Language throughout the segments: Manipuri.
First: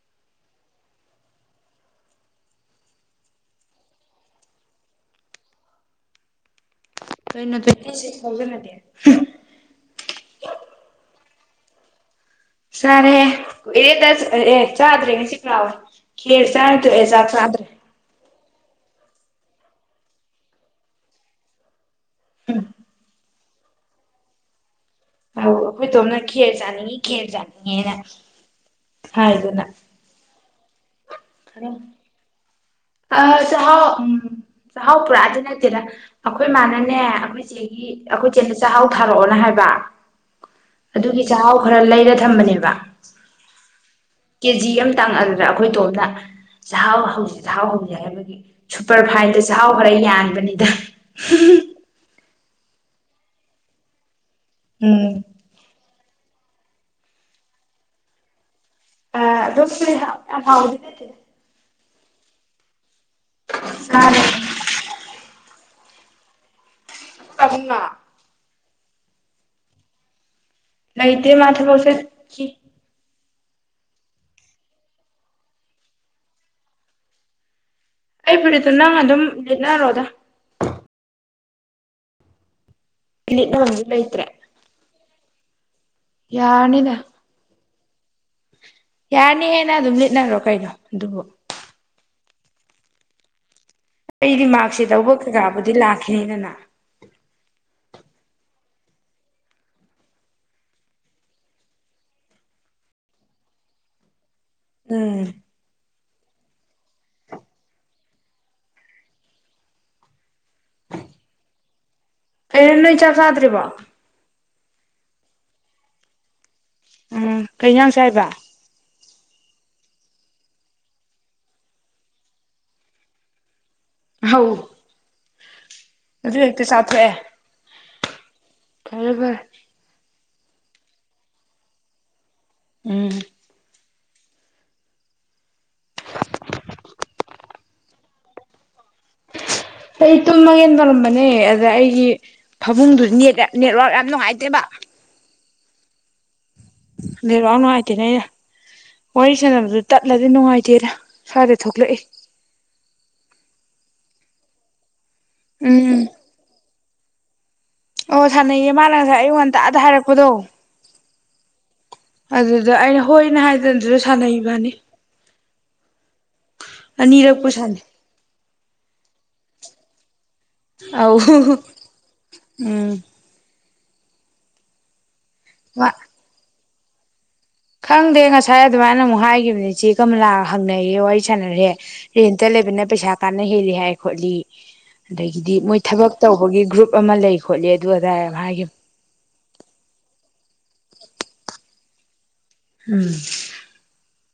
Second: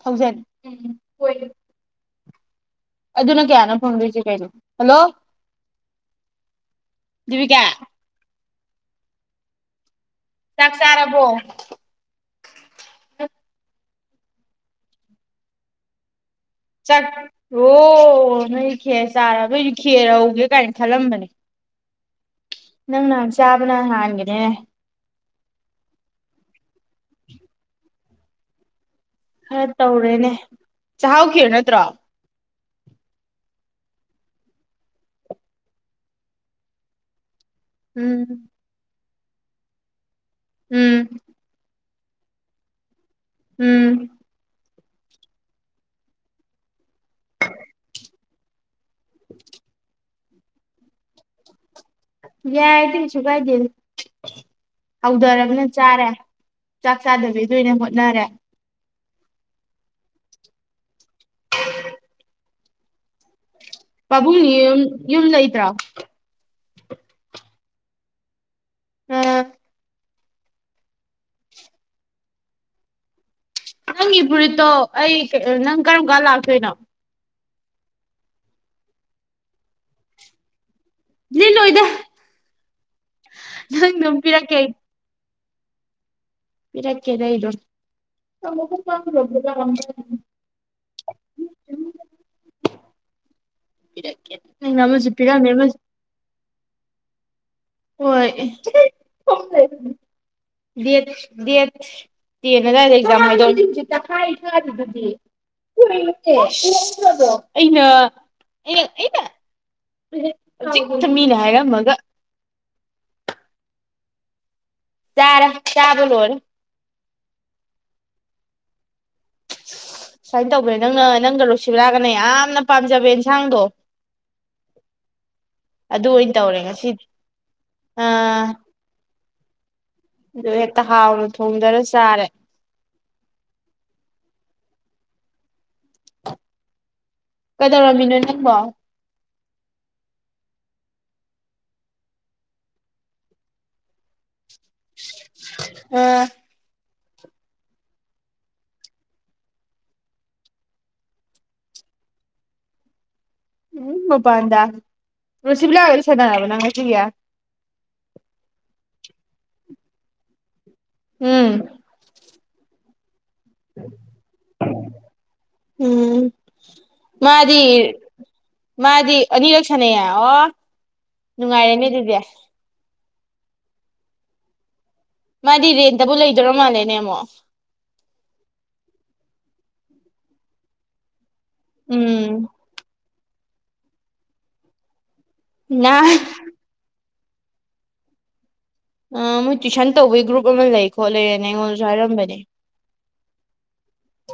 ꯊꯥꯎꯖꯟ ꯎꯝ ꯑꯗꯨꯅ ꯀꯌꯥꯅ ꯐꯪꯗꯣꯏꯁꯦ ꯀꯩꯅꯣ ꯍꯜꯂꯣ ꯀꯩꯅꯣ ꯗꯦꯕꯤꯀꯥ ꯇ꯭ꯋꯦꯟꯇꯤ ꯁꯤꯛꯁ ꯊꯥꯎꯖꯟ ꯅꯠꯇꯦ [unintelligible] ꯆꯥꯛ ꯆꯥꯔꯕꯣ ꯁꯔꯦ ꯑꯦꯗ ꯑꯦ ꯆꯥꯗꯔꯦ ꯉꯁꯤ ꯀ꯭ꯔꯥꯕ ꯆꯠ ꯑꯣ ꯅꯣꯏꯗꯤ ꯈꯦꯔ ꯆꯥꯔ ꯅꯣꯏꯗꯤ ꯈꯦꯔ ꯍꯧꯧꯒꯦ ꯀꯥꯏꯅ ꯈꯜꯂꯝꯕꯅꯦ ꯅꯪ ꯅꯍꯥꯟ ꯆꯥꯕꯅ ꯍꯥꯟꯒꯅꯤꯅꯦ ꯑꯣ ꯑꯩꯈꯣꯏ ꯇꯣꯝꯅ ꯈꯦꯔ ꯆꯥꯅꯤꯡꯉꯤ ꯈꯦꯔ ꯆꯥꯅꯤꯡꯉꯦꯅ ꯍ ꯍꯥꯏꯗꯨꯅ ꯇꯧꯔꯦꯅꯦ ꯆꯍꯥꯎ ꯀꯔ ꯅꯠꯇ꯭ꯔꯣ ꯑ ꯆꯥꯛꯍꯥꯎ ꯎꯝ ꯆꯥꯛꯍꯥꯎ ꯄꯨꯔꯛꯑꯗꯤ ꯅꯠꯇꯦꯗ ꯑꯩꯈꯣꯏ ꯃꯥꯅꯅꯦ ꯑꯩꯈꯣꯏ ꯆꯦꯒꯤ ꯎꯝ ꯑꯩꯈꯣꯏ ꯆꯦꯅ ꯆꯥꯛꯍꯥꯎ ꯊꯥꯔꯛꯑꯣꯅꯦ ꯍꯥꯏꯕ ꯎꯝ ꯑꯗꯨꯒꯤ ꯆꯥꯛꯍꯥꯎ ꯈꯔ ꯂꯩ ꯗ ꯊꯝꯕꯅꯦꯕ ꯎꯝ ꯀꯦ ꯖꯤ ꯑꯃ ꯇꯥꯡꯉꯛꯑ ꯑꯗꯨꯅ ꯑꯩꯈꯣꯏ ꯇꯣꯝꯗ ꯆꯥꯛꯍꯥꯎ ꯍꯧꯁ ꯆꯥꯛꯍꯥꯎ ꯍꯧꯁꯦ ꯍꯥꯏꯕꯒꯤ ꯁꯨꯄꯔ ꯐꯥꯏꯟꯗ ꯆꯥꯛꯍꯥꯎ ꯈꯔ ꯌꯥꯅꯤ ꯕꯅꯤꯗ ꯌꯥꯏ ꯇꯁꯨ ꯀꯥꯏꯗ ꯎꯝ ꯍꯧꯗꯔꯒꯅ ꯆꯥꯔꯦ ꯆꯥꯛ ꯆꯥꯗꯕꯤꯗꯅꯦ ꯍꯣꯠꯅꯔꯦ ꯑꯣ ꯍꯥꯎꯗꯗ ꯃꯥꯅ ꯄꯕꯨꯡꯅꯤ ꯌ ꯌꯟ ꯂ ꯂꯩꯇ꯭ꯔꯥ [unintelligible] ꯃ ꯎꯝ ꯂꯩꯗꯦ ꯃꯥꯊ ꯄꯣꯁꯦꯁꯤ ꯅꯪꯒꯤ ꯐꯨꯔꯤꯠꯇꯣ ꯑꯩ ꯅꯪ ꯀꯔꯝ ꯀꯥꯟ ꯂꯥꯛꯇꯣꯏꯅꯣ ꯑꯩ ꯐꯨꯔꯤꯠꯇꯨ ꯅꯪ ꯑꯗꯨꯝ ꯂꯤꯠꯅꯔꯣꯗ ꯅꯤꯂꯨ ꯏꯗ ꯂꯤꯠꯅꯕꯝꯁꯨ ꯅꯪ ꯂꯩꯇ꯭ꯔꯦ ꯅꯝꯄꯤꯤꯔ ꯀꯦ ꯏꯔꯛ ꯀꯦꯗꯩꯗ ꯌꯥꯔꯅꯤꯍꯦꯟꯅ ꯑꯗꯨꯝ ꯂꯤꯠꯅꯔꯣ ꯀꯩꯅꯣ ꯑꯗꯨꯕꯨ ꯄꯤꯔꯛꯀꯦ ꯑꯩꯗꯤ ꯅꯪꯅ ꯃꯥꯥꯛꯛꯁꯤ ꯑꯃꯁꯨ ꯇꯧꯕ ꯄꯤꯔꯝꯃꯦ ꯀꯩꯀꯥꯕꯨꯗꯤ ꯑꯃꯁꯨ ꯂꯥꯛꯈꯤꯅꯤꯗꯅ ꯍꯣꯏ ꯗꯦꯠ ꯇꯦꯟ ꯑꯗꯨꯋꯥꯏꯗ ꯑꯦꯛꯖꯥꯝ ꯍꯥꯏꯗꯧ ꯌꯥ ꯑꯗꯨꯗꯤ ꯎꯝ ꯍ ꯑꯩꯅ ꯏꯩꯅ ꯛꯇ ꯃꯤꯅ ꯍꯥꯏꯔꯝꯃꯒ ꯑꯦꯅ ꯆꯈꯗ꯭ꯔꯤ ꯋꯥ ꯆꯥ ꯆꯥꯕꯂꯣꯔ ꯎꯝ ꯀꯩ ꯉꯥꯡꯁꯦ ꯍꯥꯏꯕ ꯁꯨꯃꯥꯏꯅ ꯇꯧꯕꯅꯦ ꯅꯪꯅ ꯅꯪꯒ ꯂꯨꯁꯤꯕ ꯂꯥꯛꯒꯅ ꯌꯥꯝꯅ ꯄꯥꯝꯖꯕ ꯌꯦꯟꯁꯥꯡꯗꯣ ꯍ ꯑꯣꯏꯅ ꯑꯗꯨ ꯇꯧꯔꯦ ꯍꯦꯛꯇ ꯉꯁꯤꯗꯤ ꯆꯥꯊꯣꯛꯑꯦ ꯑꯥ ꯐꯔ ꯐꯔ [unintelligible] ꯑꯗꯨ ꯍꯦꯛꯇ ꯍꯥꯎꯅ ꯊꯣꯡꯗꯔ ꯆꯥꯔꯦ ꯎꯝ ꯀꯩꯗꯧꯔꯝꯃꯤꯅꯣ ꯅꯪꯕꯣ ꯑꯩ ꯇꯨꯝꯃꯒꯦꯟ ꯇꯧꯔꯝꯕꯅꯦ ꯑꯗ ꯑꯩꯒꯤ ꯐꯃꯨꯡꯗꯨꯗꯤ ꯅꯠ ꯅꯦꯠꯋꯥꯔꯛ ꯌꯥꯝ ꯅꯨꯡꯉꯥꯏꯇ꯭ꯔꯦꯕ ꯑꯝ ꯦꯔꯋꯥ ꯅꯨꯡꯉꯥꯏꯇꯦꯅꯦ ꯑꯩꯅ ꯋꯥꯔꯤ ꯁꯥꯟꯅꯕꯗꯨ ꯇꯠꯂꯗꯤ ꯅꯨꯡꯉꯥꯏꯇꯦꯅ ꯁ꯭ꯋꯥꯏꯗ ꯊꯣꯛꯂꯛꯏ ꯎꯝ ꯃꯄꯥꯟꯗ ꯔꯨꯔꯁꯤꯕꯤꯂꯥ ꯑꯣꯏ ꯎꯝ ꯁꯗꯅꯕ ꯌꯥ ꯑꯣ ꯁꯥꯟꯅꯩꯌꯦ ꯃꯥꯅ ꯉꯁꯥꯏ ꯑꯩꯉ ꯉꯟꯇꯥꯗ ꯍꯥꯏꯔꯛꯄꯗꯣ ꯎꯝ ꯑꯗꯨꯗ ꯑꯩꯅ ꯍꯣꯏꯅꯦ ꯍꯥꯏꯗꯅꯁꯨ ꯁꯥꯟꯅꯩꯕꯅꯤ ꯎꯝ ꯃꯥꯗꯤ ꯁꯥꯟꯅꯩ ꯃꯥꯗꯤ ꯑꯅꯤꯂꯛ ꯁꯅ ꯑꯣ ꯑ ꯅꯨꯡꯉꯥꯏꯔꯦꯅꯦ ꯑꯗꯨꯗꯤ ꯎꯝ ꯃꯥꯗꯤ ꯋꯥ ꯔꯦꯟꯇꯕꯨ ꯂꯩꯗꯣꯏꯔ ꯃꯥꯜꯂꯦꯅꯦ ꯃꯣ ꯈꯪꯗꯦ ꯉꯁꯥꯏ ꯑꯗꯨꯃꯥꯏꯅ ꯑꯃꯨꯛ ꯍꯥꯏꯒꯤꯈꯤꯕꯅꯤ ꯆꯦ ꯀꯔ ꯂ ꯍꯪꯅꯩꯏ ꯋꯥ ꯎꯝ ꯁꯅꯔꯦꯔꯤꯟꯇ ꯂꯩꯕꯅ ꯄꯩꯁꯥ ꯀꯥꯟꯅ ꯍꯦꯜꯂꯤ ꯍꯥꯏ ꯈꯣꯠꯂꯤ ꯑꯗꯒꯤꯗꯤ ꯃꯣꯏ ꯊꯕꯛ ꯅꯍꯥꯟ ꯇꯧꯕꯒꯤ ꯒ꯭ꯔꯨꯞ ꯑꯃ ꯂꯩ ꯈꯣꯠꯂꯤ ꯑꯗꯨ ꯑꯗꯥꯏ ꯍꯥꯏꯒꯤ ꯑ ꯃꯣꯏ ꯇꯨꯏꯁꯟ ꯍꯥꯏꯏꯔꯝꯕꯅꯤ ꯎꯝ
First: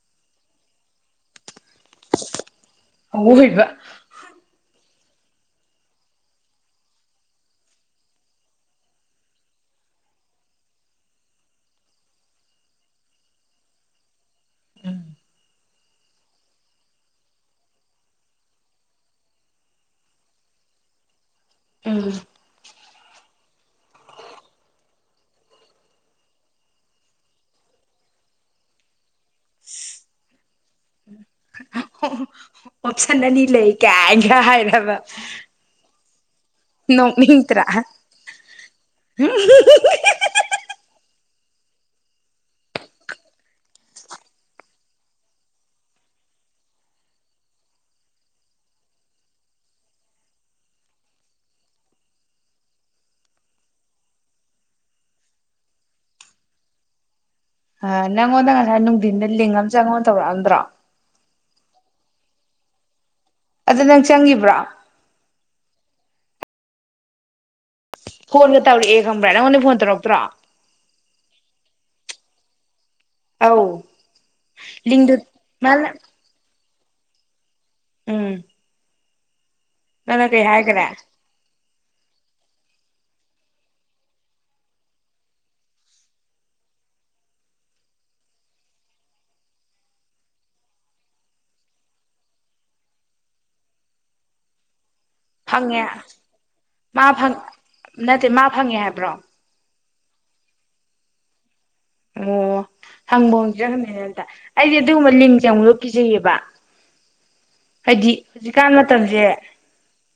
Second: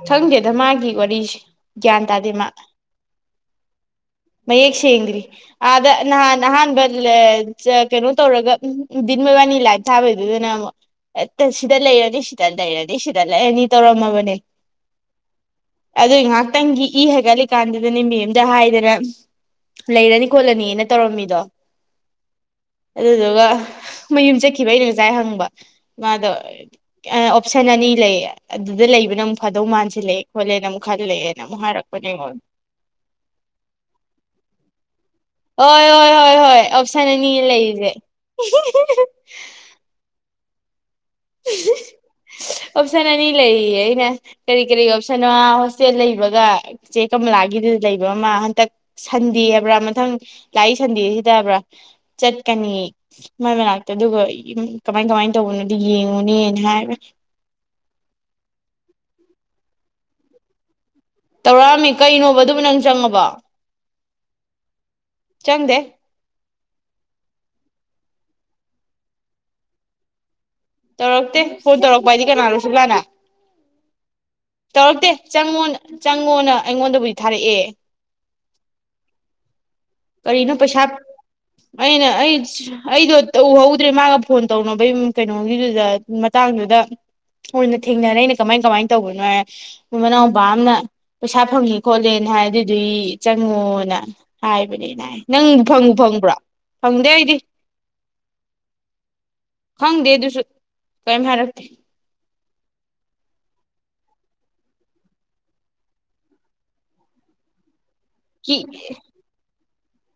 ꯈꯪꯒꯦꯗ ꯃꯥꯒꯤ ꯋꯥꯔꯤꯁꯦ ꯭ꯟ ꯇꯥꯗꯤ ꯃꯥ ꯑꯋꯣꯏꯕ ꯃꯌꯦꯛꯁ ꯏꯂꯤ ꯑꯥꯗ ꯅꯍꯥꯟ ꯑꯍꯥꯟꯕ ꯀꯩꯅꯣ ꯇꯧꯔꯒ ꯗꯤꯟ ꯃꯣꯏꯕꯥꯅꯤ ꯂꯥꯏꯞ ꯊꯥꯕꯩꯗꯨꯗꯅ ꯑꯃꯨꯛ ꯁꯤꯗ ꯂꯩꯔꯅꯤ ꯁꯤꯗ ꯂꯩꯔꯅꯤ ꯁꯤꯗ ꯂꯩꯔꯅꯤ ꯇꯧꯔꯝꯃꯕꯅꯦ ꯑꯗꯨꯏ ꯉꯥꯏꯍꯥꯛꯇꯪꯒꯤ ꯏ ꯍꯥꯏꯒꯠꯂꯤꯀꯥꯟꯗꯨꯗꯅꯦ ꯃ ꯑꯦꯝꯗ ꯍꯥꯏꯗꯅ ꯂꯩꯔꯅꯤ ꯈꯣꯠꯂꯅꯤꯅ ꯇꯧꯔꯝꯃꯤꯗꯣ ꯎꯝ ꯑꯗꯨꯗꯨꯒ ꯃꯌꯨꯝ ꯆꯠꯈꯤꯕ ꯑꯩꯅ ꯉꯖꯥꯏ ꯍꯪꯕ ꯃꯥꯗꯣ ꯑꯣꯞꯁꯟ ꯑꯅꯤ ꯂꯩ ꯑꯗꯨꯗ ꯂꯩꯕꯅ ꯗꯧ ꯃꯥꯟꯁꯤꯜꯂꯦ ꯈꯣꯠꯂꯦ ꯑꯣꯞꯁꯟ ꯑꯅꯤ ꯂꯩ ꯀꯦꯒ ꯍꯥꯏꯔꯕ ꯍꯣꯏ ꯍꯣꯏ ꯍꯣꯏ ꯍꯣꯏ ꯑꯣꯞꯁꯟ ꯑꯅꯤ ꯅꯣꯛꯅꯤꯡꯗ꯭ꯔꯥ ꯂꯩꯔꯤꯁꯦ [unintelligible] ꯑꯣꯞꯁꯟ ꯑꯅꯤ ꯂꯩꯌꯦ ꯑꯩꯅ ꯀꯔꯤ ꯀꯔꯤ ꯑꯣꯞꯁꯟ ꯑꯃ ꯍꯣꯁꯇꯦꯜ ꯂꯩꯕꯒ ꯆꯦ ꯀꯃꯂꯥꯒꯤꯗꯨ ꯂꯩꯕ ꯑꯃ ꯍꯟꯇꯛ ꯁꯟꯗꯦ ꯍꯥꯏꯕ꯭ꯔꯥ ꯃꯊꯪ ꯂꯥꯛꯏ ꯁꯟꯗꯦꯁꯤꯗꯕ꯭ꯔꯥ ꯆꯠꯀꯅꯤ ꯃꯣꯏ ꯃꯅꯥꯛꯇ ꯑꯗꯨꯒ ꯀꯃꯥꯏ ꯀꯃꯥꯏꯅ ꯇꯧꯕꯅꯣ ꯌꯦꯉꯅꯦ ꯌꯦꯅꯦ ꯍꯥꯏꯕ ꯑ ꯅꯪꯉꯣꯟꯗ ꯉꯁꯥꯏ ꯅꯨꯡꯊꯤꯟꯗ ꯂꯤꯡꯉꯝ ꯆꯦ ꯑꯩꯉꯣꯟꯗ ꯇꯧꯔꯛꯑꯝꯗ꯭ꯔꯣ ꯇꯧꯔꯛꯑꯝꯃꯤ ꯀꯩꯅꯣꯕ ꯑꯗꯨꯕꯨ ꯅꯪ ꯆꯪꯉꯕꯣ ꯑ ꯅꯪ ꯆꯪꯈꯤꯕ꯭ꯔꯥ ꯆꯪꯗꯦ ꯐꯣꯟꯒ ꯇꯧꯔꯛꯑꯦ ꯈꯪꯕ꯭ꯔꯥ ꯅꯪꯉꯣꯟꯗ ꯐꯣꯟ ꯇꯧꯔꯛꯇ꯭ꯔꯣ ꯇꯧꯔꯛꯇꯦ ꯐꯣꯟ ꯇꯧꯔꯛꯄ ꯍꯥꯏꯗꯤ ꯀꯅꯥꯅꯣ ꯁ ꯀꯥꯟꯅ ꯑꯥꯎ ꯇꯧꯔꯛꯇꯦ ꯆꯪꯉꯣ ꯆꯪꯉꯣꯅ ꯑꯩꯉꯣꯟꯗꯕꯨꯗꯤ ꯊꯥꯔꯛꯑꯦ ꯎꯝ ꯅꯅꯗꯤꯦ ꯀꯔꯤꯅꯣ ꯄꯩꯁꯥ ꯍꯥꯏꯒ꯭ꯔ ꯑꯩꯅ ꯑꯩ ꯑꯩꯗꯣ ꯎꯍꯧꯗ꯭ꯔꯦ ꯃꯥꯒ ꯐꯣꯟ ꯇꯧꯅꯕꯩ ꯀꯩꯅꯣꯒꯤꯗꯨꯗ ꯃꯇꯥꯡꯗꯨꯗ ꯑꯣꯏꯅ ꯊꯦꯡꯅꯔ ꯑꯩꯅ ꯀꯃꯥꯏ ꯀꯃꯥꯏꯅ ꯇꯧꯒꯦ ꯑꯗꯨꯥꯏ ꯃ ꯃꯅꯥꯎꯄꯥ ꯑꯃꯅ ꯄꯩꯁꯥ ꯐꯪꯉꯦ ꯈꯣꯠꯂꯦꯅ ꯍꯥꯏꯗꯨꯗꯨ ꯆꯪꯉꯣꯅ ꯍꯥꯏꯕꯅꯦ ꯐꯪꯉꯦ ꯃꯥ ꯐꯪꯗꯦ ꯑꯩꯗꯤ ꯅꯠꯇꯦ ꯃꯥ ꯐꯪꯉꯦ ꯍꯥꯏꯕ꯭ꯔꯣ ꯈꯪꯗꯦ ꯑꯗꯨꯁꯨ ꯀꯔꯤꯝ ꯍꯥꯏꯔꯛꯇꯀꯦ ꯑꯣ ꯍꯪꯕ ꯍꯪꯖ꯭ꯔꯅꯤꯅ ꯑꯇ ꯑꯩꯗꯤ ꯑꯗꯨꯒꯨꯝꯕ ꯂꯤꯡꯁꯦ ꯑꯃꯨꯛ ꯂꯧ ꯄꯤꯖꯩꯌꯦꯕ ꯍꯥꯏꯗꯤ ꯀꯤ ꯍꯧꯖꯤꯛꯀꯥꯟ ꯃꯇꯝꯁꯦ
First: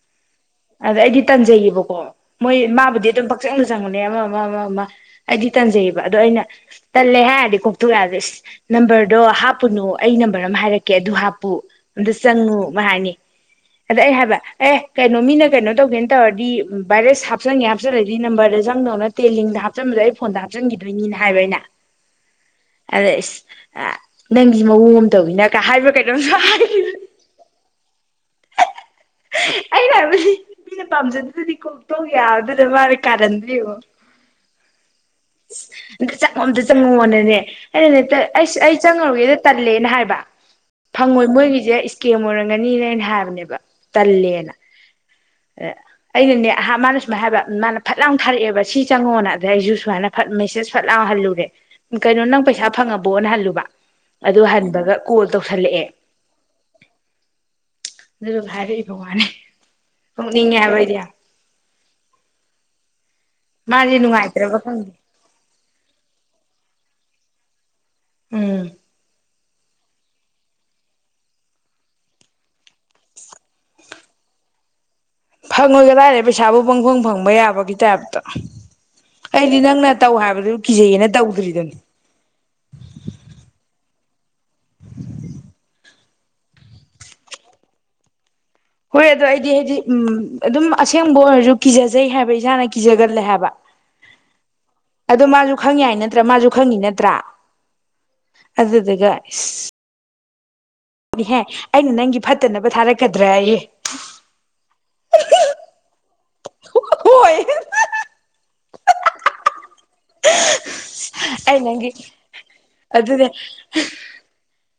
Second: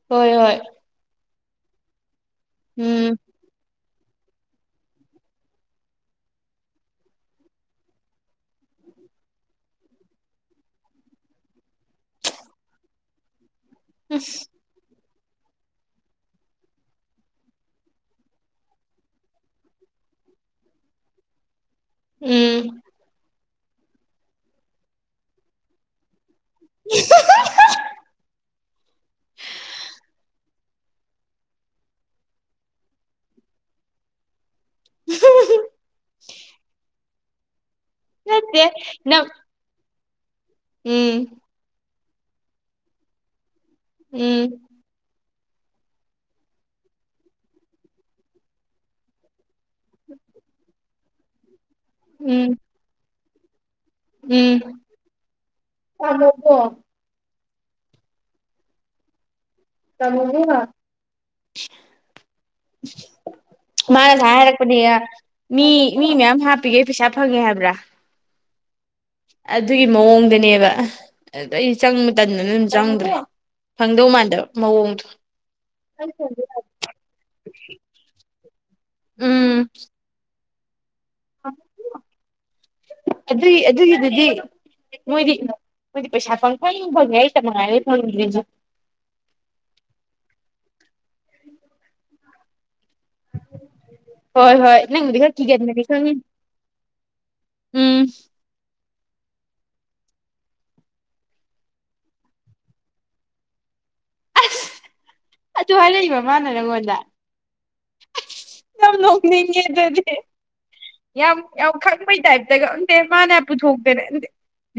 ꯍꯣꯏ ꯍꯣꯏ ꯑꯗ ꯑꯩꯗꯤ ꯇꯟꯖꯩꯕꯀꯣ ꯃꯣꯏ ꯃꯥꯕꯨꯗꯤ ꯎꯝ ꯑꯗꯨꯝ ꯄꯥꯛꯆꯪ ꯆꯪꯕꯅꯤ ꯑꯃ ꯑꯃ ꯑꯃ ꯑꯃ ꯑꯩꯗꯤ ꯇꯟꯖꯩꯌꯦꯕ ꯑꯗꯣ ꯑꯩꯅ ꯇꯜꯂꯦ ꯍꯥꯏꯔꯗꯤ ꯀꯣꯛꯇꯣꯛ ꯌꯥꯔꯗꯤ ꯅꯝꯕꯔꯗꯣ ꯍꯥꯞꯄꯨꯅꯨ ꯑꯩ ꯅꯝꯕꯔ ꯑꯃ ꯍꯥꯏꯔꯛꯀꯦ ꯑꯗꯨ ꯍꯥꯞꯄꯨ ꯑꯝꯇ ꯆꯪꯉꯨ ꯍꯥꯏꯅꯤ ꯑꯗ ꯑꯩ ꯍꯥꯏꯕ ꯑꯦ ꯀꯩꯅꯣ ꯃꯤꯅ ꯀꯩꯅꯣ ꯇꯧꯒꯦꯅ ꯇꯧꯔꯗꯤ ꯚꯥꯏꯔꯦꯁ ꯍꯥꯞꯆꯟꯒꯦ ꯍꯥꯞꯆꯜꯂꯗꯤ ꯅꯝꯕꯔꯗ ꯆꯪꯗꯧ ꯅꯠꯇꯦ ꯂꯤꯡꯗ ꯍꯥꯞꯆꯤꯟꯕꯗꯣ ꯑꯩ ꯐꯣꯟꯗ ꯍꯥꯞꯆꯤꯟꯈꯤꯗꯣꯏꯅꯤꯅ ꯍꯥꯏꯕ ꯑꯩꯅ ꯎꯝ ꯑꯗꯦ ꯅꯪꯒꯤ ꯃꯑꯣꯡ ꯑꯃ ꯇꯧꯤꯅ ꯀ ꯍꯥꯏꯕ꯭ꯔ ꯀꯩꯅꯣꯝꯁꯨ ꯍꯥꯏꯈꯤꯕꯅꯦ [unintelligible] ꯑꯅꯅꯤ ꯃꯤꯅ ꯄꯥꯝꯖꯗꯗꯗꯤ ꯀꯣꯛꯇꯧ ꯌꯥꯗꯅ ꯃꯥꯅ ꯀꯥꯔꯟꯗ꯭ꯔꯤꯔꯤꯕ ꯑꯗ ꯆꯪꯉꯣ ꯑꯝꯗ ꯆꯪꯉꯣꯑꯣꯅꯦ ꯑ ꯑꯩꯅꯅꯦ ꯑꯩꯁ ꯅꯠꯇꯦ ꯑꯩ ꯅꯪ ꯆꯪꯉꯔꯨꯒꯦ ꯇꯜꯂꯦꯅ ꯍꯥꯏꯕ ꯇ ꯎꯝ ꯐꯪꯉꯣꯏ ꯃꯣꯏꯒꯤꯁꯦ ꯀꯦꯝ ꯑꯣꯏꯔꯝꯒꯅꯤꯅ ꯑꯩꯅ ꯍꯥꯏꯞ ꯟꯕ ꯎꯝ ꯇꯂꯦꯅ ꯑꯩꯅꯅꯦꯍ ꯃꯥꯅ ꯁꯨꯃꯥꯏ ꯍꯥꯏꯕ ꯃꯥꯅ ꯐꯠ ꯂꯥꯎꯅ ꯊꯥꯔꯛꯑꯦꯕ ꯁꯤ ꯆꯪꯉꯣꯅ ꯑꯗ ꯑꯩꯁꯨ ꯁꯨꯃꯥꯏꯅ ꯐ ꯃꯦꯁꯦꯁ ꯐꯠꯂꯦ ꯑ ꯍꯜꯂꯒꯦ ꯀꯩꯅꯣ ꯅꯪ ꯎꯝ ꯄꯩꯁꯥ ꯐꯪꯉꯕ ꯕꯣꯅꯍꯜꯂꯨꯕ ꯑꯗꯨ ꯎꯝ ꯍꯥꯟꯕꯒ ꯀꯣꯜ ꯇꯧꯁꯜꯂꯛꯑꯦ ꯇꯝꯃꯣꯀꯣ ꯑꯗꯨ ꯍꯥꯏꯚꯥꯏꯔꯕ ꯃꯥꯅꯦ ꯇꯃꯕꯨ ꯃꯥꯁꯦ ꯃꯥꯅꯁ ꯅꯨꯡꯉꯥꯏꯇ꯭ꯔꯕ ꯍꯥꯏꯔꯛꯄꯅꯦ ꯈꯪꯗꯦ ꯃꯤ ꯃꯤ ꯃꯌꯥꯝ ꯍꯥꯞꯄꯤꯒꯦ ꯄꯩꯁꯥ ꯐꯪꯉꯦ ꯍꯥꯏꯕ꯭ꯔꯥ ꯎꯝ ꯑꯗꯨꯒꯤ ꯃꯑꯣꯡꯗꯅꯦꯕ ꯑꯗꯨꯗ ꯑꯩ ꯆꯪ ꯃꯇꯝꯗꯅ ꯑꯗꯨꯝ ꯆꯪꯗ꯭ꯔꯦ ꯈꯪꯗꯧ ꯃꯥꯟꯗꯕ ꯃꯑꯣꯡꯗꯣ ꯐꯪꯉꯣꯏꯒ ꯂꯥꯏꯔꯦ ꯄꯩꯁꯥꯕꯨ ꯄꯪꯐꯪ ꯐꯪꯕ ꯌꯥꯕꯒꯤ ꯇꯥꯏꯞꯇ ꯑꯩꯗꯤ ꯅꯪꯅ ꯇꯧ ꯍꯥꯏꯕꯗꯨ ꯀꯖꯩꯩꯅ ꯑꯗꯨ ꯑꯗꯨꯗꯤ ꯃꯣꯏꯗꯤ ꯃꯣꯏꯗꯤ ꯄꯩꯁꯥ ꯐꯪ ꯐ ꯐꯪꯉꯦ ꯑꯩ ꯇ ꯃꯉꯥꯏꯔ ꯐꯪꯗꯦꯁꯨ ꯍꯣꯏ ꯑꯗꯣ ꯑꯩꯗꯤ ꯍꯥꯏꯗꯤ ꯎꯝ ꯑꯗꯨꯝ ꯑꯁꯦꯡꯕ ꯑꯣꯏꯔꯁꯨ ꯀꯤꯖꯖꯩ ꯍꯥꯏꯕ ꯏꯁꯥꯅ ꯀꯤꯖꯒꯜꯂꯦ ꯍꯥꯏꯕ ꯍꯣꯏ ꯍꯣꯏ ꯅꯪꯕꯨꯗꯤ ꯑꯗꯣ ꯈꯔ ꯃꯥꯁꯨ ꯈꯪ ꯀꯤꯒꯟꯕꯅꯤ ꯌꯥꯏ ꯈꯪꯉꯤ ꯅꯠꯇ꯭ꯔꯥ ꯃꯥꯁꯨ ꯈꯪꯉꯤ ꯅꯠꯇ꯭ꯔꯥ ꯎꯝ ꯑꯗꯨ ꯑꯗꯨꯒꯒ ꯑꯗꯨꯗꯤꯍꯦ ꯑꯩꯅ ꯅꯪꯒꯤ ꯐꯠꯇꯅꯕ ꯊꯥꯔꯛꯀꯗ꯭ꯔ ꯑꯩꯌꯦꯦ ꯑꯁ ꯑꯗꯨ ꯍꯥꯏꯔꯛꯏꯕ ꯃꯥꯅ ꯅꯪꯉꯣꯟꯗ ꯍꯣꯏ ꯌꯥꯝ ꯅꯣꯛꯅꯤꯡꯉꯦꯗꯗꯤ ꯌꯥꯝ ꯑꯩ ꯌꯥꯝ ꯅꯪꯒꯤ ꯈꯪꯕꯩ ꯇꯥꯏꯞꯇ ꯈ ꯈꯪꯗꯦ ꯑꯗꯨꯅꯦ ꯃꯥꯅ ꯄꯨꯊꯣꯛꯇꯔꯦꯗꯤꯦ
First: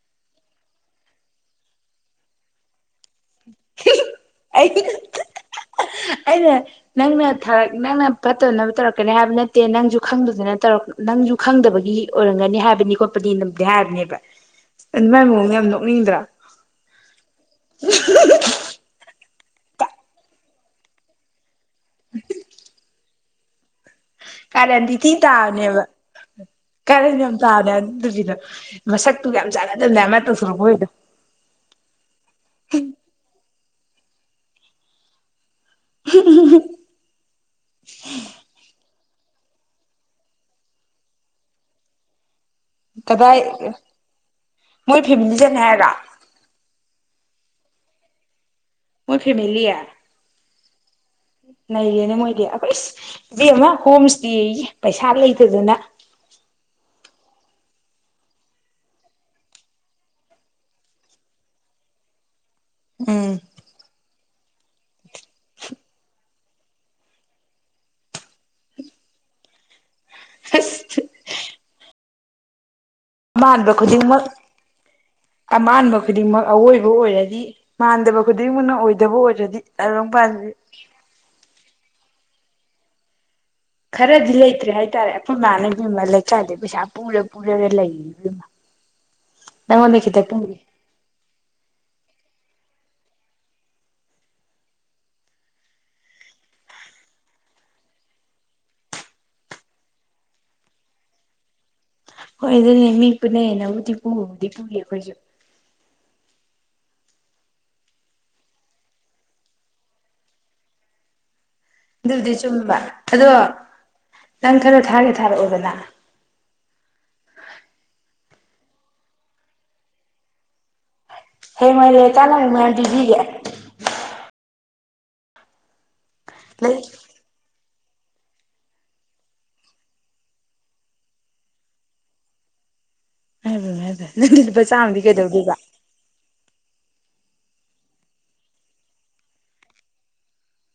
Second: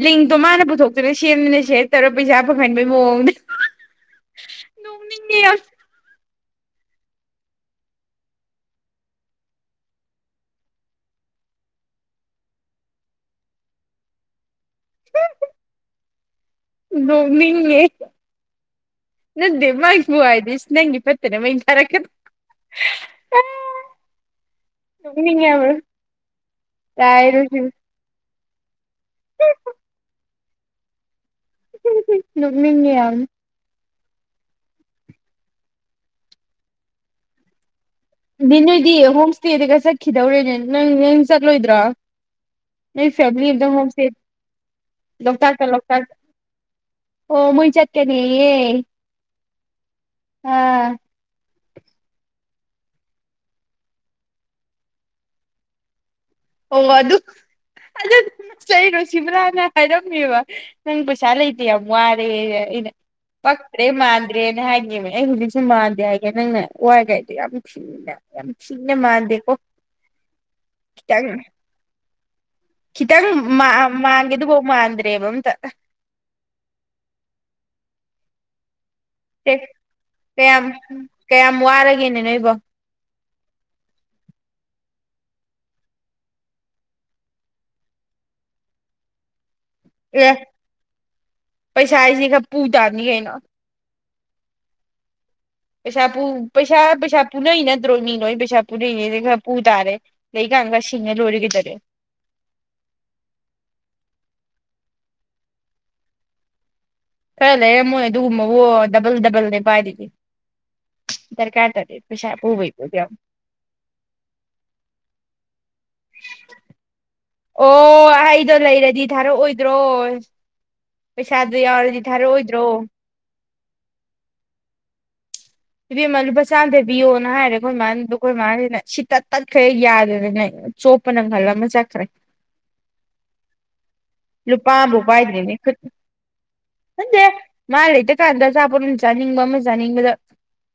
ꯂꯤꯡꯇꯣ ꯃꯥꯅ ꯄꯨꯊꯣꯛꯇꯨꯅ ꯁꯦꯝꯃꯤꯅ ꯁꯦ ꯇꯧꯔ ꯄꯩꯁꯥ ꯐꯪꯍꯟꯕꯒꯤ ꯃꯣꯡ ꯑꯩ ꯅꯣꯡꯅꯤꯡꯉ ꯑꯩꯅ ꯅꯪꯅ ꯅꯪꯅ ꯐꯠꯇꯅꯕ ꯇꯧꯔꯛꯀꯅꯤ ꯍꯥꯏꯕ ꯅꯠꯇꯦ ꯅꯪꯁꯨ ꯈꯪꯗꯗꯅ ꯇꯧꯔꯛ ꯅꯪꯁꯨ ꯈꯪꯗꯕꯒꯤ ꯑꯣꯏꯔꯝꯒꯅꯤ ꯍꯥꯏꯕꯅꯤ ꯈꯣꯠꯄꯅꯤ ꯉꯝꯗꯦ ꯍꯥꯏꯕꯅꯦꯕ ꯃꯥꯏ ꯃꯑꯣꯡ ꯌꯥꯝ ꯅꯣꯛꯅꯤꯡꯗ꯭ꯔꯥ ꯅꯃꯤꯅꯦ ꯅꯦ ꯃꯥꯒꯤꯕꯨꯨ ꯍꯥꯏꯗꯗꯤ ꯏ ꯏꯁ ꯅꯪꯒꯤ ꯄꯠꯇꯦꯅꯦ ꯃ ꯍꯥꯏꯔ ꯎ ꯀꯔꯦꯗꯤꯊꯤ ꯇꯥꯅꯦꯕ ꯀꯔꯦꯟꯅꯤ ꯌꯥꯝ ꯇꯥꯏꯔꯣ ꯇꯥꯅꯦ ꯑꯗꯨꯕꯤꯅ ꯃꯁꯛꯇꯨ ꯌꯥꯝ ꯆꯥꯟꯅꯗꯕꯅꯦ ꯑꯃ ꯁꯔ ꯍꯣꯏꯗ ꯃꯤꯉ ꯌꯥꯝ [unintelligible] ꯕꯤꯅꯨ ꯗꯤ ꯍꯣꯝ ꯏꯁꯇꯦꯗꯤꯒ ꯆꯠꯈꯤꯗꯧꯔꯦꯅꯦ ꯅꯪ ꯅꯪ ꯆꯠꯂꯣꯏꯗ꯭ꯔꯥ ꯀꯗꯥꯏ ꯃꯣꯏ ꯐꯦꯃꯤꯂꯤꯁꯤꯅ ꯂꯣꯛꯇꯥꯛꯇ ꯍꯥꯏꯔ ꯂꯣꯛꯇꯥꯛꯇ ꯑꯣ ꯃꯟꯆ ꯀꯗꯤ ꯃꯣꯏ ꯐꯦꯃꯤ ꯅꯩꯔꯦꯅꯦ ꯃꯣꯏꯗꯤ ꯑꯩꯈꯣꯏ ꯏꯕꯦꯝ ꯑꯃ ꯍꯣꯝ ꯏꯁꯇꯦ ꯄꯩꯁꯥ ꯂꯩꯇꯗꯅ ꯑꯣ ꯑꯗꯨ ꯆꯩꯔꯣ ꯁꯤꯕ꯭ꯔꯥꯅ ꯍꯥꯏꯔꯝꯃꯦꯕ ꯅꯪ ꯄꯩꯁꯥ ꯂꯩꯇꯦ ꯌꯥꯝ ꯋꯥꯔꯦ ꯏꯅꯦ ꯎꯝ ꯄꯈ꯭ꯔꯦ ꯃꯥ ꯃꯥꯟꯗ꯭ꯔꯦꯅ ꯍꯥꯏꯅꯤꯕ ꯑꯩ ꯍꯧꯖꯤꯛꯁꯨ ꯃꯥꯟꯗꯦ ꯍꯥꯏꯒꯦ ꯅꯪꯅ ꯋꯥꯏ ꯀꯥꯏꯗꯣ ꯌꯥꯝ ꯊꯤꯅ ꯌꯥꯝ ꯊꯤꯅ ꯃꯥꯟꯗꯦꯀꯣ ꯑꯁ ꯇꯪ ꯑꯃꯥꯟꯕ ꯈꯨꯗꯤꯡꯃꯛ ꯃꯥꯟꯒꯦꯗꯨꯐꯥꯎ ꯃꯥꯟꯗ꯭ꯔꯦꯕ ꯑꯝꯇ ꯑꯃꯥꯟꯕ ꯈꯨꯗꯤꯡꯃꯛ ꯑꯋꯣꯏꯕ ꯑꯣꯏꯔꯗꯤ ꯃꯥꯟꯗꯕ ꯈꯨꯗꯤꯡꯃꯛꯅ ꯑꯣꯏ ꯦ ꯀꯌꯥꯝ ꯀꯌꯥꯝ ꯋꯥꯔꯒꯦꯅꯦ ꯅꯣꯏꯕꯣ ꯈꯔꯗꯤ ꯂꯩꯇ꯭ꯔꯦ ꯍꯥꯏꯇꯥꯔꯦ ꯑꯩꯈꯣꯏ ꯏꯃꯅꯕꯤꯃ ꯂꯩꯀꯥꯏꯗ ꯄꯩꯁꯥ ꯄꯨꯔ ꯄꯨꯔꯒ ꯂꯩꯃ ꯑꯦ ꯄꯩꯁꯥꯥꯏꯁꯤ ꯈ ꯄꯨ ꯇꯥꯕꯅꯤ ꯀꯩꯅꯣ ꯄꯩꯁꯥ ꯄꯨ ꯄꯩꯁꯥ ꯄꯩꯁꯥ ꯄꯨꯅꯩ ꯅꯠꯇ꯭ꯔꯣ ꯃꯤ ꯅꯣꯏ ꯄꯩꯁꯥ ꯄꯨꯅꯩꯅꯦꯩꯥ ꯄꯨ ꯇꯥꯔꯦ ꯂꯩꯀꯥꯟꯒ ꯁꯤꯡꯉ ꯂꯣꯏꯔꯒꯩꯗꯔꯦ ꯍꯣꯏ ꯑꯗꯨꯅꯦ ꯃꯤ ꯄꯨꯅꯩꯌꯦꯅꯕꯨꯗꯤ ꯄꯨꯕꯕꯨꯗꯤ ꯄꯨꯔꯤ ꯑꯩꯈꯣꯏꯁꯨ ꯈꯔ ꯂꯩꯔꯃꯣꯏ ꯑꯗꯨꯒꯨꯝꯕꯕꯨ ꯗꯕꯜ ꯗꯕꯜꯅꯦ ꯄꯥꯏꯗꯣꯢꯖꯦ ꯑꯗꯨꯗꯤ ꯆꯨꯝꯕ ꯑꯗꯣ ꯅꯪ ꯈꯔꯣ ꯊꯥꯒꯦ ꯊꯥꯔꯛꯑꯣꯗꯅ ꯑꯣ ꯑꯩꯗꯣ ꯂꯩꯔꯗꯤ ꯊꯥꯔꯛꯑꯣꯏꯗ꯭ꯔꯣ ꯄꯩꯁꯥꯗꯣ ꯍꯌꯦꯡꯋꯥꯢ ꯌꯥꯎꯔꯗꯤ ꯂꯩꯔꯀꯥꯟꯗ ꯊꯥꯔꯛꯑꯣꯏꯗ꯭ꯔꯣ ꯃꯌꯥꯝ ꯄꯤꯕꯤꯒꯦ [inaudible] ꯏꯕꯦꯃ ꯂꯨꯄꯥ ꯆꯥꯝꯗ ꯂꯩ ꯄꯤꯌꯣꯅ ꯍꯥꯏꯔ ꯑꯩꯈꯣꯏ ꯃꯥꯗ ꯑꯩꯈꯣꯏ ꯃꯥꯁꯤꯅ ꯁꯤ ꯇꯠ ꯇꯠꯈ꯭ꯔꯦ ꯌꯥꯗꯗꯅ ꯆꯣꯞꯄ ꯅꯪꯍꯜꯂꯝꯃ ꯆꯠꯈ꯭ꯔꯦ ꯍꯥꯏ ꯅꯪꯗꯤ ꯂꯨꯄꯥ ꯆꯥꯝꯃꯗꯤ ꯀꯩꯗꯧꯗꯣꯏꯕ ꯅꯗꯦ ꯃꯥ ꯂꯩꯇ ꯀꯥꯟꯗ ꯑꯆꯥꯄꯣꯠ ꯑꯃ ꯆꯥꯅꯤꯡꯕ ꯑꯃ ꯆꯥꯅꯤꯡꯕꯗ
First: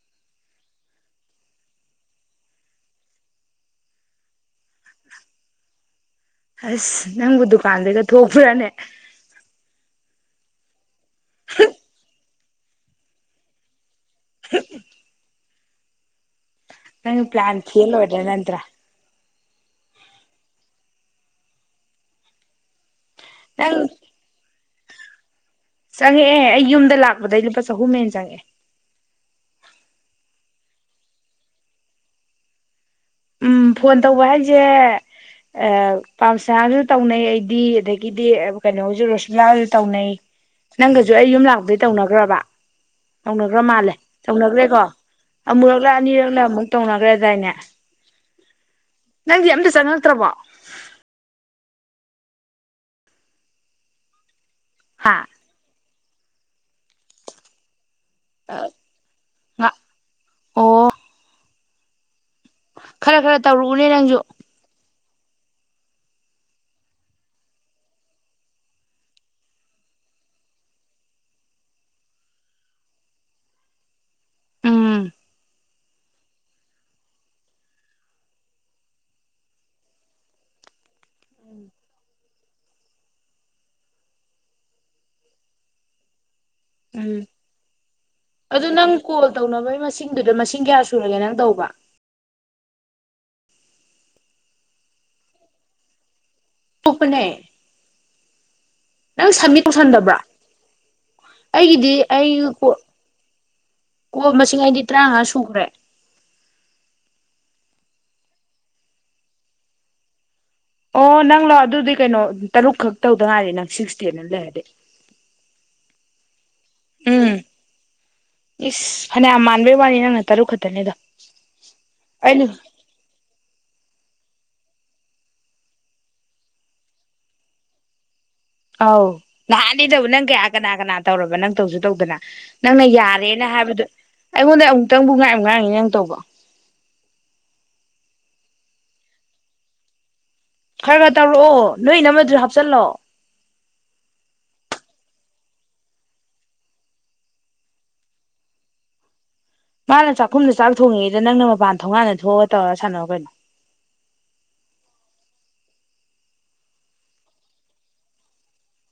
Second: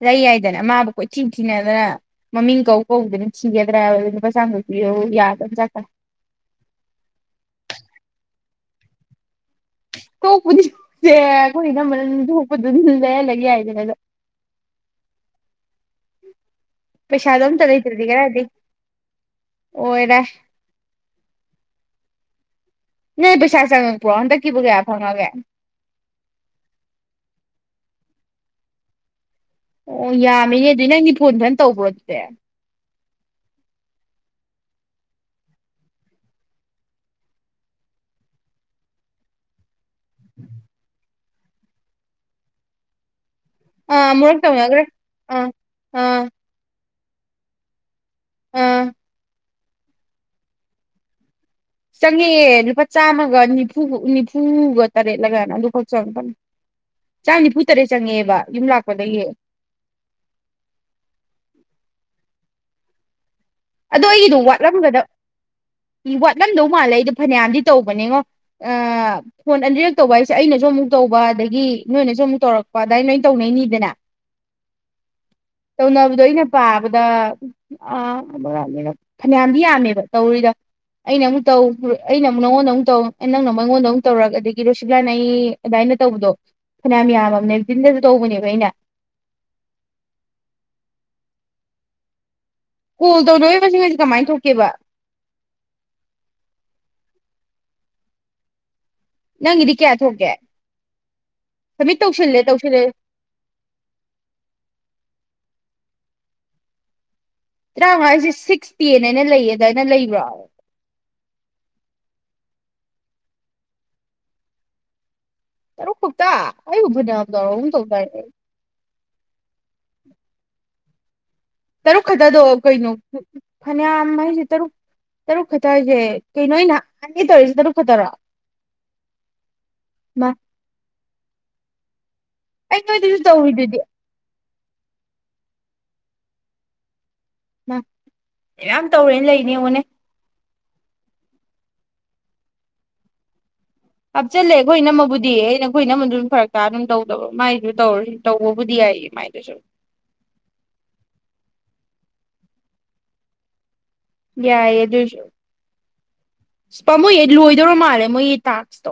ꯂꯩ ꯌꯥꯏꯗꯅ ꯃꯥꯕꯨ ꯀꯣꯏ ꯊꯤꯟ ꯊꯤꯅꯗꯅ ꯃꯃꯤꯡ ꯀꯧ ꯀꯧꯕꯧꯗꯅ ꯊꯤꯒꯗ꯭ꯔꯥ ꯂ ꯅꯨꯄꯥ ꯆꯥꯡ ꯑꯁ ꯅꯪꯕꯨ ꯗꯨꯀꯥꯟꯗꯒ ꯊꯣꯛꯄ꯭ꯔꯅꯦ ꯊꯣꯛꯄꯨꯗꯤ ꯇꯦ ꯈꯣꯢ ꯏꯅꯝꯃꯅ ꯑꯗꯨ ꯂꯩ ꯂꯩꯒ ꯍꯥꯏꯗꯅ ꯅꯪ ꯄꯩꯁꯥꯗꯣ ꯄ꯭ꯂꯥꯟ ꯑꯝꯇ ꯐꯦꯜ ꯂꯩꯇ꯭ꯔꯗꯤ ꯑꯣꯏꯔꯦ ꯀꯔꯥꯢꯗꯩ ꯅꯠꯇ꯭ꯔꯥ ꯑꯣꯏꯔꯦ ꯅꯣꯏ ꯄꯩꯁꯥ ꯅꯪ ꯆꯪꯉꯛꯄ꯭ꯔꯣ ꯍꯟꯗꯛꯀꯤꯕꯨ ꯀꯌꯥ ꯐꯪꯉꯒꯦ ꯆꯪꯉꯛꯑꯦ ꯑꯩ ꯌꯨꯝꯗ ꯂꯥꯛꯄꯗꯩ ꯂꯨꯄꯥ ꯆꯍꯨꯝ ꯍꯦꯟ ꯆꯪꯉꯛꯑꯦ ꯑꯣ ꯌꯥꯝꯃꯤꯅꯦ ꯑꯗꯨꯏ ꯅꯪꯗꯤ ꯐꯣꯟ ꯐꯟ ꯇꯧꯕ꯭ꯔꯣ ꯑꯗꯨꯗꯤ ꯎꯝ ꯐꯣꯟ ꯇꯧꯕ ꯍꯥꯏꯁꯦ ꯄꯥꯝꯁꯥꯁꯨ ꯇꯧꯅꯩ ꯑꯩꯗꯤ ꯑꯗꯒꯤꯗꯤ ꯀꯩꯅꯣꯁꯨ ꯔꯣꯁꯃꯤꯂꯥꯁꯨ ꯇꯧꯅꯩ ꯅꯪꯒꯁꯨ ꯑꯩ ꯌꯨꯝ ꯂꯥꯛꯄꯣꯏ ꯇꯧꯅꯈ꯭ꯔꯕ ꯇꯧꯅꯈ꯭ꯔ ꯃꯥꯜꯂꯦ ꯑꯥ ꯑꯃꯨꯔꯛ ꯇꯧꯅꯈ꯭ꯔꯦꯀꯣ ꯇꯧꯅꯈ꯭ꯔꯦ ꯑꯥ ꯑꯃꯨꯔꯛꯂ ꯑꯥ ꯑꯅꯤꯔꯛꯂ ꯑꯃꯨꯛ ꯇꯧꯅ ꯒ꯭ꯔꯗꯥꯢꯅꯦ ꯑꯝ ꯪꯗꯤ ꯑꯝꯇ ꯆꯪꯉꯛꯇ꯭ꯔꯕꯣ ꯆꯪꯉꯦꯑꯦ ꯂꯨꯄꯥ ꯆꯥꯝꯃꯒ ꯅꯤꯐꯨ ꯅꯤꯐꯨ ꯐꯨꯒ ꯍꯥ ꯇꯔꯦꯠꯂ ꯀꯋꯥꯅꯣ ꯑꯗꯨ [unintelligible] ꯆꯥꯝ ꯅꯤꯐꯨ ꯇꯔꯦꯠ ꯆꯪꯉꯦꯕ ꯌꯨꯝ ꯂꯥꯛꯄꯗꯒꯤꯗꯒꯤ ꯉ ꯑꯣ ꯈꯔ ꯈꯔ ꯇꯧꯔꯛꯎꯅꯦ ꯑꯗꯣ ꯅꯪꯁꯨ ꯑꯩꯒꯤꯗꯣ ꯋꯥꯠꯂꯝꯒꯗꯕ ꯋꯥꯠꯂꯝꯗꯧ ꯃꯥꯜꯂꯦ ꯑꯩꯗꯣ ꯐꯅꯌꯥꯝꯗꯤ ꯇꯧꯕꯅꯦꯉꯣ ꯑ ꯐꯣꯟ ꯑꯅꯤꯔꯛ ꯇꯧꯕ ꯍꯥꯏꯁꯦ ꯑꯩꯅꯁꯨ ꯑꯃꯨꯛ ꯇꯧꯕ ꯑꯗꯒꯤ ꯅꯣꯏꯅꯁꯨ ꯑꯃꯨꯛ ꯇꯧꯔꯛꯄ ꯑꯗꯨꯃꯥꯏ ꯅ ꯇꯧꯅꯩꯅꯤꯗꯅ ꯎꯝ ꯇꯧꯅꯕꯗꯣ ꯑꯩꯅ ꯄꯥꯕꯗ ꯑ ꯐꯅꯌꯥꯝꯗꯤ ꯌꯥꯝꯃꯦꯕ ꯇꯧꯔꯤꯗ ꯑꯩꯅ ꯑꯃꯨꯛ ꯇꯧ ꯑꯩꯅ ꯑꯃꯨꯛ ꯅꯪꯉꯣꯟꯗ ꯑꯃꯨꯛ ꯇꯧ ꯅꯪꯅ ꯑꯃꯨꯛ ꯑꯩꯉꯣꯟꯗ ꯑꯃꯨꯛ ꯇꯧꯔꯒ ꯑꯗꯒꯤ ꯔꯣꯁꯤꯛꯂꯥꯟꯅ ꯑꯩ ꯑꯗꯨꯗꯥꯃꯥꯏꯅ ꯇꯧꯕꯗꯣ ꯐꯅꯌꯥꯝ ꯎꯝ ꯌꯥꯝꯃꯕꯅꯦ ꯇꯤꯟꯗꯁꯨ ꯇꯧꯕꯅꯦꯕ ꯑꯩꯅ ꯑꯗꯨ ꯅꯪ ꯀꯣꯜ ꯇꯧꯅꯕꯒꯤ ꯃꯁꯤꯡꯗꯨꯗ ꯃꯁꯤꯡ ꯀꯌꯥ ꯁꯨꯔꯒꯦ ꯅꯪ ꯇꯧꯕ ꯀꯣꯜ ꯇꯧꯅꯔꯤꯕꯁꯤꯡꯁ ꯀꯃꯥꯏꯅ ꯊꯣꯛꯀꯦꯕ ꯄꯨꯅꯦ ꯅꯪ ꯁꯕꯃꯤꯠ ꯅꯪꯒꯤꯗꯤ ꯀꯌꯥ ꯇꯧꯁꯟꯗꯕ꯭ꯔꯥ ꯊꯣꯛꯀꯦ ꯑꯩꯒꯤꯗꯤ ꯁꯕꯃꯤꯠ ꯑꯩ ꯇꯧꯁꯤꯜꯂꯦ ꯀ ꯇꯧꯁꯤꯜꯂꯦ ꯀꯣ ꯃꯁꯤꯡ ꯑꯩꯗꯤ ꯇꯔꯥꯃꯉꯥ ꯁꯨꯈ꯭ꯔꯦ ꯑꯉꯥꯡ ꯍꯥꯏꯁꯦ ꯁꯤꯛꯁ ꯇꯦꯟ ꯍꯥꯏꯅ ꯂꯩꯌꯦ ꯑꯗꯨꯃꯥꯏꯅ ꯂꯩꯕ꯭ꯔꯣ ꯑꯣ ꯅꯪ ꯂꯥꯛꯑꯣ ꯑꯗꯨꯗꯤ ꯀꯩꯅꯣ ꯇꯔꯨꯛ ꯈꯛ ꯇꯧꯗꯉꯥꯏꯗꯤ ꯅꯪ ꯁꯤꯛꯁꯇꯤꯅ ꯂꯩꯔꯗꯤ ꯇꯔꯨꯛ ꯈꯛꯇ ꯑꯩꯕꯨ ꯐꯅꯌꯥꯝ ꯎꯝ ꯆꯥꯎꯔꯒꯨꯝ ꯇꯧꯗꯥꯏ ꯏꯁ ꯐꯅꯌꯥꯝ ꯃꯥꯟꯕꯩ ꯋꯥꯅꯤ ꯅꯪꯅ ꯇꯔꯨꯛ ꯈꯛꯇꯅꯤꯗꯣ ꯇꯔꯣ ꯈꯊꯗꯣ ꯑꯩꯅ ꯀꯣꯏꯅ ꯐꯅꯌꯥꯝ ꯍꯥꯏꯁꯦ ꯇꯔꯨꯛ ꯇꯔꯨꯛ ꯈꯛꯇ ꯍꯥꯏꯁꯦ ꯀꯩꯅꯣ ꯍꯟꯗ ꯇꯧꯔꯤꯁꯦ ꯇꯔꯨꯛ ꯈꯛꯇꯔꯣ ꯑꯧ ꯅꯍꯥꯟꯅꯤꯗꯕꯨ ꯃꯥ ꯅꯪꯒꯤ ꯑꯥ ꯀꯅꯥ ꯀꯅꯥ ꯇꯧꯔꯕ ꯅꯪ ꯇꯧꯁꯨ ꯇꯧꯗꯅ ꯑꯩ ꯅꯪꯅ ꯅꯣꯏꯗꯁꯨ ꯌꯥꯔꯦꯅ ꯇꯧꯔꯤꯗꯨꯗꯤ ꯍꯥꯏꯕꯗꯣ ꯑꯩꯉꯣꯟꯗ ꯑꯃꯨꯛꯇꯪꯕꯨ ꯉꯥꯏ ꯑꯃ ꯉꯥꯡꯉꯤ ꯅꯪ ꯇꯧꯕ ꯌꯥꯝ ꯇꯧꯔꯦꯅ ꯂꯩꯅꯦꯉꯣꯟꯅꯦ ꯈꯔ ꯈꯔ ꯇꯧꯔꯛꯑꯣ ꯅꯣꯏ ꯅꯝꯃꯗꯨ ꯍꯥꯞꯆꯤꯜꯂꯣ ꯍꯥꯞꯆꯜꯂꯦ ꯑꯩꯈꯣꯏ ꯅꯝꯃꯕꯨꯗꯤ ꯑꯩꯅ ꯑꯩꯈꯣꯏ ꯅꯝꯃꯗꯨ ꯑꯗꯨꯝ ꯐꯔꯛ ꯇꯥ ꯑꯗꯨꯝ ꯇꯧꯗꯕ ꯃꯥꯏꯁꯨ ꯇꯧꯔ ꯇꯧꯕꯕꯨꯗꯤ ꯌꯥꯏꯌꯦꯃꯥꯏꯅ ꯃꯥꯅ ꯆꯥꯛꯈꯨꯝꯗ ꯆꯥꯛ ꯊꯣꯡꯉꯦꯗ ꯅꯪꯅ ꯃꯄꯥꯟ ꯊꯣꯡꯒꯥꯟꯅ ꯊꯣꯛꯑꯒ ꯇꯧꯔꯒ ꯁꯥꯟꯅꯔ ꯀꯩꯅꯣ ꯌꯥꯏꯌꯦ ꯑꯗꯨꯁꯨꯥꯃꯣꯏ ꯂꯣꯏꯗꯧꯔ ꯃꯥꯜꯂꯦ ꯃꯣꯏꯒꯤ ꯇꯥꯛꯁꯇꯣ